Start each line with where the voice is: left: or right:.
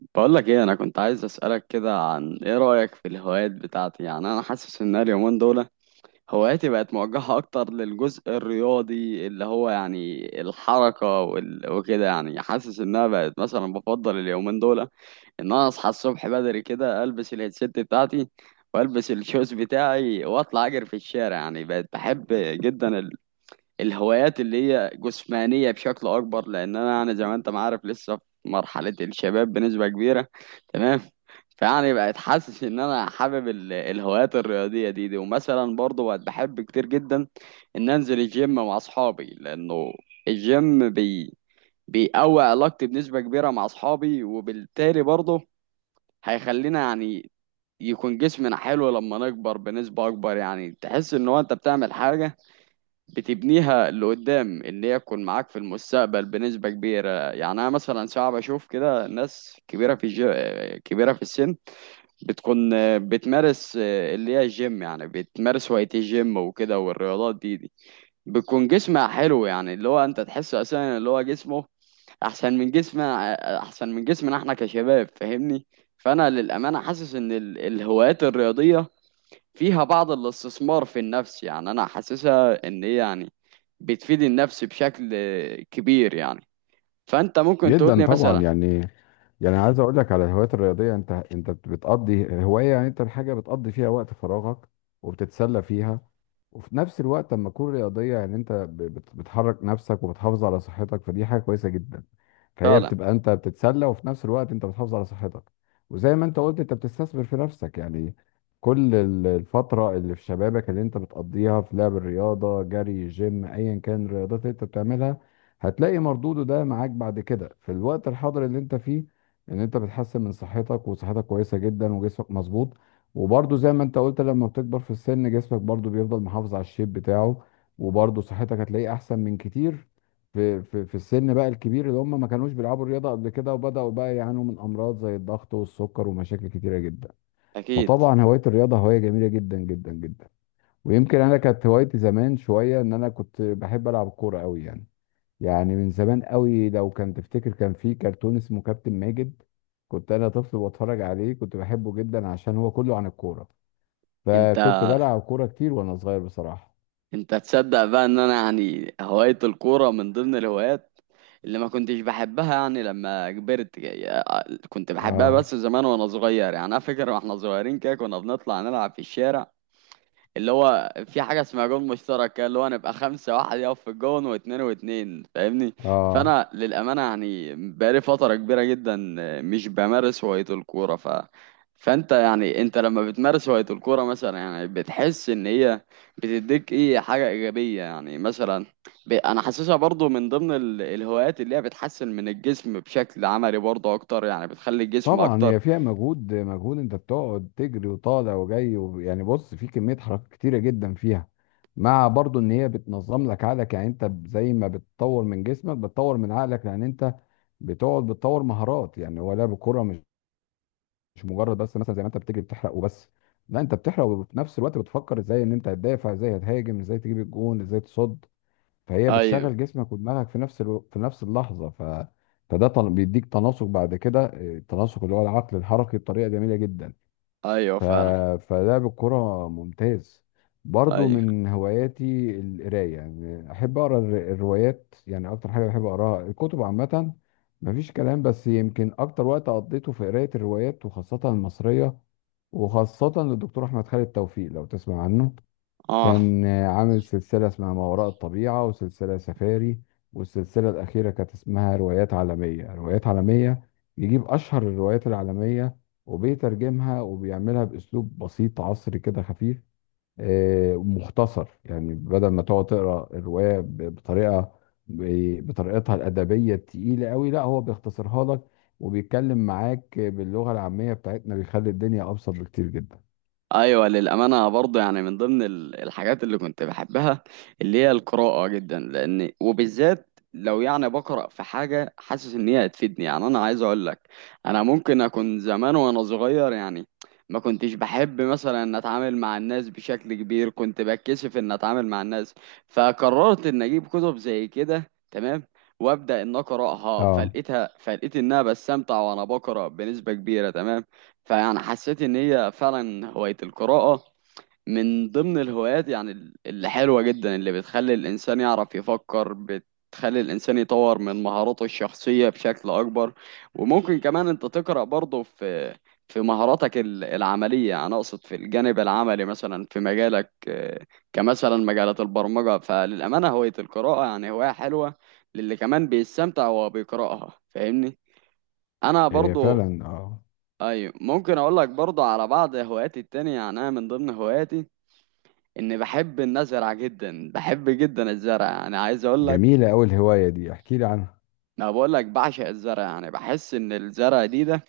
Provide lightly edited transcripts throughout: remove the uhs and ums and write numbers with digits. right: بقولك ايه، انا كنت عايز اسالك كده عن ايه رايك في الهوايات بتاعتي. انا حاسس ان أنا اليومين دول هواياتي بقت موجهه اكتر للجزء الرياضي اللي هو الحركه وكده. حاسس انها بقت مثلا بفضل اليومين دول ان انا اصحى الصبح بدري كده، البس الهيدسيت بتاعتي والبس الشوز بتاعي واطلع اجري في الشارع. بقت بحب جدا الهوايات اللي هي جسمانية بشكل أكبر، لأن أنا زي ما أنت ما عارف لسه في مرحلة الشباب بنسبة كبيرة. تمام. فيعني بقت حاسس إن أنا حابب الهوايات الرياضية دي، ومثلا برضه بقت بحب كتير جدا إن أنزل الجيم مع أصحابي، لأنه الجيم بيقوي علاقتي بنسبة كبيرة مع أصحابي، وبالتالي برضه هيخلينا يكون جسمنا حلو لما نكبر بنسبة أكبر. يعني تحس إن هو أنت بتعمل حاجة بتبنيها لقدام ان هي تكون معاك في المستقبل بنسبة كبيرة. يعني انا مثلا ساعات بشوف كده ناس كبيرة في السن بتكون بتمارس اللي هي الجيم، يعني بتمارس هواية الجيم وكده والرياضات دي، بتكون جسمها حلو. يعني اللي هو انت تحس اساسا اللي هو جسمه احسن من جسمنا احسن من جسمنا احنا كشباب، فاهمني؟ فانا للامانة حاسس ان الهوايات الرياضية فيها بعض الاستثمار في النفس. يعني انا حاسسها ان هي بتفيد النفس بشكل كبير يعني. فانت ممكن تقول
left: جدا
right: لي
left: طبعا
right: مثلا.
left: يعني عايز اقول لك على الهوايات الرياضيه، انت بتقضي هوايه، يعني انت الحاجه بتقضي فيها وقت فراغك وبتتسلى فيها. وفي نفس الوقت لما تكون رياضيه يعني انت بتحرك نفسك وبتحافظ على صحتك، فدي حاجه كويسه جدا. فهي
right: فعلا.
left: بتبقى انت بتتسلى وفي نفس الوقت انت بتحافظ على صحتك. وزي ما انت قلت انت بتستثمر في نفسك يعني. كل الفتره اللي في شبابك اللي انت بتقضيها في لعب الرياضه، جري، جيم، ايا كان الرياضات اللي انت بتعملها، هتلاقي مردوده ده معاك بعد كده في الوقت الحاضر اللي انت فيه، ان انت بتحسن من صحتك وصحتك كويسه جدا وجسمك مظبوط. وبرضه زي ما انت قلت لما بتكبر في السن جسمك برضه بيفضل محافظ على الشيب بتاعه، وبرضه صحتك هتلاقيه احسن من كتير في السن بقى الكبير اللي هم ما كانوش بيلعبوا الرياضه قبل كده وبداوا بقى يعانوا من امراض زي الضغط والسكر ومشاكل كتيره جدا.
right: اكيد.
left: فطبعا هوايه الرياضه هوايه جميله جدا جدا جدا. ويمكن انا كانت هوايتي زمان شويه ان انا كنت بحب العب كوره قوي يعني. يعني من زمان قوي لو كان تفتكر كان في كرتون اسمه كابتن ماجد. كنت انا طفل بتفرج عليه كنت بحبه جدا عشان هو كله عن الكوره.
right: انت
left: فكنت بلعب كوره كتير وانا صغير بصراحه.
right: انت تصدق بقى ان انا يعني هواية الكورة من ضمن الهوايات اللي ما كنتش بحبها يعني لما كبرت. يعني كنت بحبها
left: اه.
right: بس زمان وانا صغير. يعني انا فاكر واحنا صغيرين كده كنا بنطلع نلعب في الشارع اللي هو في حاجة اسمها جون مشترك كده، اللي هو نبقى 5، واحد يقف في الجون 2 و2، فاهمني؟
left: اه.
right: فأنا للأمانة يعني بقالي فترة كبيرة جدا مش بمارس هواية الكورة. ف فأنت يعني أنت لما بتمارس هواية الكورة مثلا، يعني بتحس إن هي بتديك حاجة إيجابية؟ يعني مثلا أنا حاسسها برضو من ضمن الهوايات اللي هي بتحسن من الجسم بشكل عملي برضو أكتر، يعني بتخلي الجسم
left: طبعا
right: أكتر.
left: هي فيها مجهود مجهود، انت بتقعد تجري وطالع وجاي يعني بص، في كميه حركات كتيره جدا فيها، مع برضو ان هي بتنظم لك عقلك. يعني انت زي ما بتطور من جسمك بتطور من عقلك، لان انت بتقعد بتطور مهارات. يعني هو لعب الكوره مش مجرد بس مثلا زي ما انت بتجري بتحرق وبس. لا، انت بتحرق وفي نفس الوقت بتفكر ازاي ان انت هتدافع، ازاي هتهاجم، ازاي تجيب الجون، ازاي تصد. فهي
right: أيوه.
left: بتشغل جسمك ودماغك في نفس اللحظه. فده بيديك تناسق بعد كده. اه، التناسق اللي هو العقل الحركي بطريقه جميله جدا.
right: أيوه،
left: ف...
right: فعلا.
left: فلعب الكرة ممتاز. برضو
right: أيوه.
left: من هواياتي القراية. يعني أحب أقرأ الروايات. يعني أكتر حاجة بحب أقرأها الكتب عامة. مفيش كلام، بس يمكن أكتر وقت قضيته في قراية الروايات وخاصة المصرية، وخاصة للدكتور أحمد خالد توفيق لو تسمع عنه.
right: آه.
left: كان آه، عامل سلسلة اسمها ما وراء الطبيعة وسلسلة سفاري. والسلسلة الأخيرة كانت اسمها روايات عالمية روايات عالمية. يجيب أشهر الروايات العالمية وبيترجمها وبيعملها بأسلوب بسيط عصري كده خفيف. آه، مختصر. يعني بدل ما تقعد تقرأ الرواية بطريقتها الأدبية التقيلة قوي، لا هو بيختصرها لك وبيتكلم معاك باللغة العامية بتاعتنا، بيخلي الدنيا أبسط بكتير جدا.
right: ايوه، للامانه برضه يعني من ضمن الحاجات اللي كنت بحبها اللي هي القراءه جدا، لان وبالذات لو يعني بقرا في حاجه حاسس ان هي هتفيدني. يعني انا عايز اقول لك انا ممكن اكون زمان وانا صغير يعني ما كنتش بحب مثلا ان اتعامل مع الناس بشكل كبير، كنت بتكسف ان اتعامل مع الناس، فقررت ان اجيب كتب زي كده. تمام. وابدا ان اقراها،
left: اه.
right: فلقيتها، فلقيت انها بستمتع وانا بقرا بنسبه كبيره. تمام. فيعني حسيت ان هي فعلا هواية القراءة من ضمن الهوايات اللي حلوة جدا، اللي بتخلي الانسان يعرف يفكر، بتخلي الانسان يطور من مهاراته الشخصية بشكل اكبر. وممكن كمان انت تقرأ برضه في في مهاراتك العملية، انا اقصد في الجانب العملي مثلا في مجالك. آه، كمثلا مجالات البرمجة. فللأمانة هواية القراءة يعني هواية حلوة، للي كمان بيستمتع وهو بيقرأها، فاهمني؟ انا
left: إيه فعلا.
right: برضو.
left: اه.
right: ايوه، ممكن اقول لك برضه على بعض هواياتي التانية. يعني انا من ضمن هواياتي اني بحب ان ازرع جدا، بحب جدا الزرع. يعني عايز اقول لك،
left: جميلة أوي الهواية دي، احكي لي عنها.
right: ما بقول لك بعشق الزرع. يعني بحس ان الزرع ده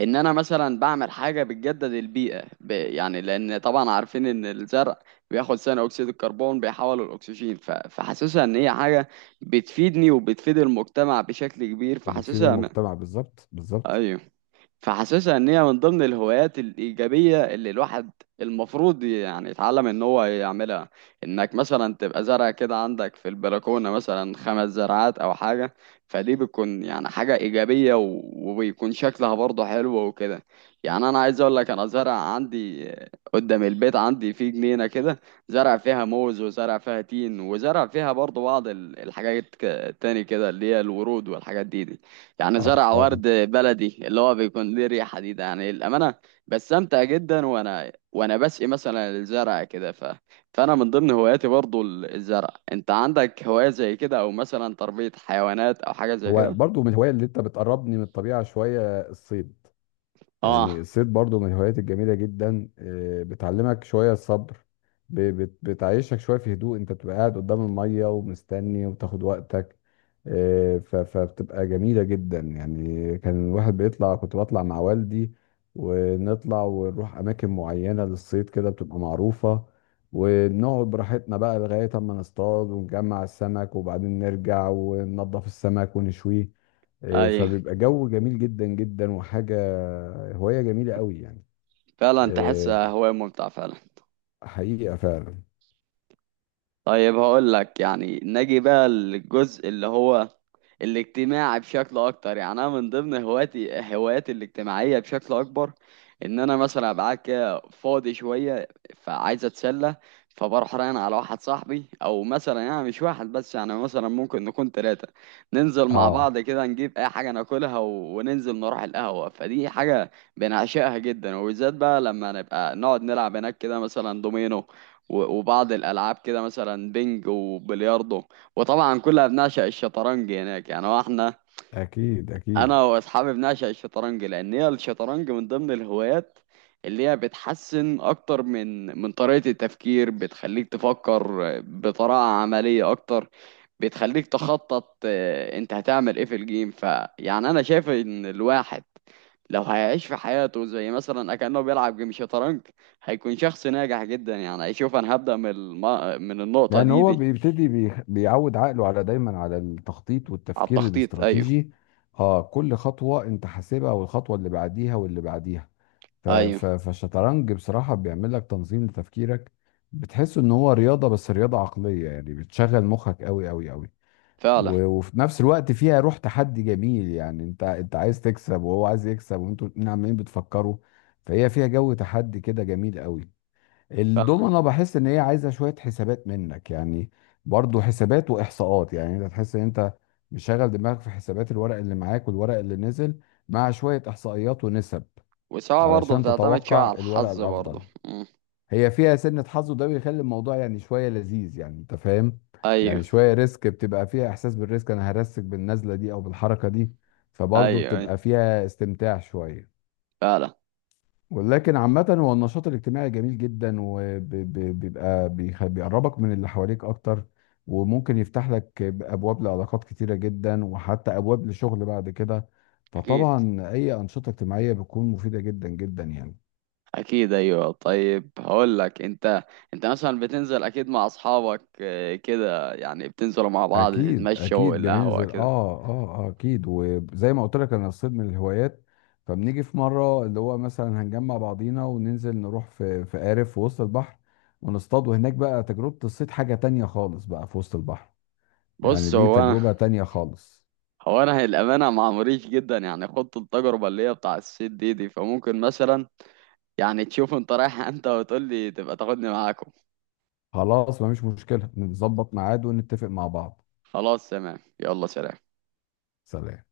right: ان انا مثلا بعمل حاجة بتجدد البيئة يعني لان طبعا عارفين ان الزرع بياخد ثاني اكسيد الكربون بيحوله الاكسجين. فحاسسها ان هي حاجة بتفيدني وبتفيد المجتمع بشكل كبير.
left: وبتفيد المجتمع بالظبط بالظبط.
right: ايوه، فحاسسها ان هي من ضمن الهوايات الايجابيه اللي الواحد المفروض يعني يتعلم ان هو يعملها. انك مثلا تبقى زرع كده عندك في البلكونه مثلا 5 زرعات او حاجه، فدي بتكون يعني حاجه ايجابيه، وبيكون شكلها برضه حلو وكده. يعني انا عايز اقول لك انا زرع عندي قدام البيت، عندي في جنينه كده زرع فيها موز وزرع فيها تين وزرع فيها برضه بعض الحاجات تاني كده اللي هي الورود والحاجات دي. يعني
left: اه.
right: زرع
left: اه.
right: ورد بلدي اللي هو بيكون ليه ريحة ده. يعني الأمانة بستمتع جدا وأنا بسقي مثلا الزرع كده. فأنا من ضمن هواياتي برضو الزرع. أنت عندك هواية زي كده أو مثلا تربية حيوانات أو حاجة زي
left: هو
right: كده؟
left: برضو من الهواية اللي انت بتقربني من الطبيعة شوية، الصيد. يعني
right: آه.
left: الصيد برضو من الهوايات الجميلة جدا. آه، بتعلمك شوية الصبر. بتعيشك شوية في هدوء. انت بتبقى قاعد قدام المية ومستني وبتاخد وقتك. آه، فبتبقى جميلة جدا. يعني كان الواحد بيطلع، كنت بطلع مع والدي ونطلع ونروح أماكن معينة للصيد كده بتبقى معروفة. ونقعد براحتنا بقى لغاية أما نصطاد ونجمع السمك وبعدين نرجع وننضف السمك ونشويه. آه،
right: أي.
left: فبيبقى جو جميل جدا جدا وحاجة، هواية جميلة قوي يعني.
right: فعلا،
left: آه،
right: تحسها هواية ممتعة فعلا.
left: حقيقة فعلا.
right: طيب هقول لك، يعني نجي بقى للجزء اللي هو الاجتماعي بشكل اكتر. يعني انا من ضمن هواياتي الاجتماعيه بشكل اكبر، ان انا مثلا ابقى قاعد كده فاضي شويه، فعايز اتسلى، فبروح رايح على واحد صاحبي، او مثلا يعني مش واحد بس، يعني مثلا ممكن نكون 3 ننزل مع
left: اه.
right: بعض كده، نجيب اي حاجه ناكلها وننزل نروح القهوه. فدي حاجه بنعشقها جدا، وبالذات بقى لما نبقى نقعد نلعب هناك كده مثلا دومينو وبعض الالعاب كده مثلا بينج وبلياردو، وطبعا كلها بنعشق الشطرنج هناك. يعني هو احنا
left: اكيد اكيد.
right: انا واصحابي بنعشق الشطرنج، لان هي الشطرنج من ضمن الهوايات اللي هي بتحسن اكتر من من طريقة التفكير، بتخليك تفكر بطريقة عملية اكتر، بتخليك تخطط. آه، انت هتعمل ايه في الجيم. فيعني انا شايف ان الواحد لو هيعيش في حياته زي مثلا أكأنه بيلعب جيم شطرنج هيكون شخص ناجح جدا. يعني هيشوف أنا هبدأ من من النقطة
left: لان
right: دي
left: هو
right: دي
left: بيبتدي بيعود عقله على دايما على التخطيط
right: على
left: والتفكير
right: التخطيط، أيوه.
left: الاستراتيجي. اه، كل خطوة انت حاسبها والخطوة اللي بعديها واللي بعديها. ف- ف-
right: أيوه،
left: فالشطرنج بصراحة بيعمل لك تنظيم لتفكيرك. بتحس ان هو رياضة بس رياضة عقلية. يعني بتشغل مخك قوي قوي قوي.
right: فعلا.
left: وفي نفس الوقت فيها روح تحدي جميل. يعني انت عايز تكسب وهو عايز يكسب وانتوا الاتنين عمالين بتفكروا. فهي فيها جو تحدي كده جميل قوي.
right: فعلا.
left: الدومنة بحس ان هي عايزة شوية حسابات منك يعني. برضو حسابات واحصاءات. يعني انت تحس ان انت مشغل دماغك في حسابات الورق اللي معاك والورق اللي نزل، مع شوية احصائيات ونسب
right: والسواقة برضه
left: علشان
right: بتعتمد شوية على
left: تتوقع الورق
right: الحظ برضه.
left: الافضل.
right: مم.
left: هي فيها سنة حظ وده بيخلي الموضوع يعني شوية لذيذ، يعني انت فاهم.
right: أيوه.
left: يعني شوية ريسك، بتبقى فيها احساس بالريسك. انا هرسك بالنزلة دي او بالحركة دي.
right: أيوه.
left: فبرضه
right: أيوه،
left: بتبقى فيها استمتاع شوية.
right: فعلا.
left: ولكن عامة هو النشاط الاجتماعي جميل جدا وبيبقى بيقربك من اللي حواليك اكتر، وممكن يفتح لك ابواب لعلاقات كتيرة جدا وحتى ابواب لشغل بعد كده.
right: أكيد.
left: فطبعا اي انشطة اجتماعية بتكون مفيدة جدا جدا يعني.
right: أكيد، أيوه. طيب هقول لك، أنت مثلا بتنزل أكيد مع أصحابك. آه، كده يعني بتنزلوا مع بعض
left: اكيد
right: تتمشوا
left: اكيد
right: القهوة
left: بننزل اه.
right: كده.
left: اه. آه، اكيد. وزي ما قلت لك انا الصيد من الهوايات. فبنيجي في مره اللي هو مثلا هنجمع بعضينا وننزل نروح في قارب في وسط البحر ونصطاد. وهناك بقى تجربه الصيد حاجه تانية خالص بقى في وسط البحر. يعني
right: بص
left: دي
right: هو أنا.
left: تجربه تانية خالص.
right: هو انا للامانه مع مريش جدا، يعني خدت التجربه اللي هي بتاع السيت دي، فممكن مثلا يعني تشوف انت رايح انت وتقول لي تبقى تاخدني معاكم.
left: خلاص مفيش مشكله، نظبط ميعاد ونتفق مع بعض.
right: خلاص، تمام، يلا سلام.
left: سلام.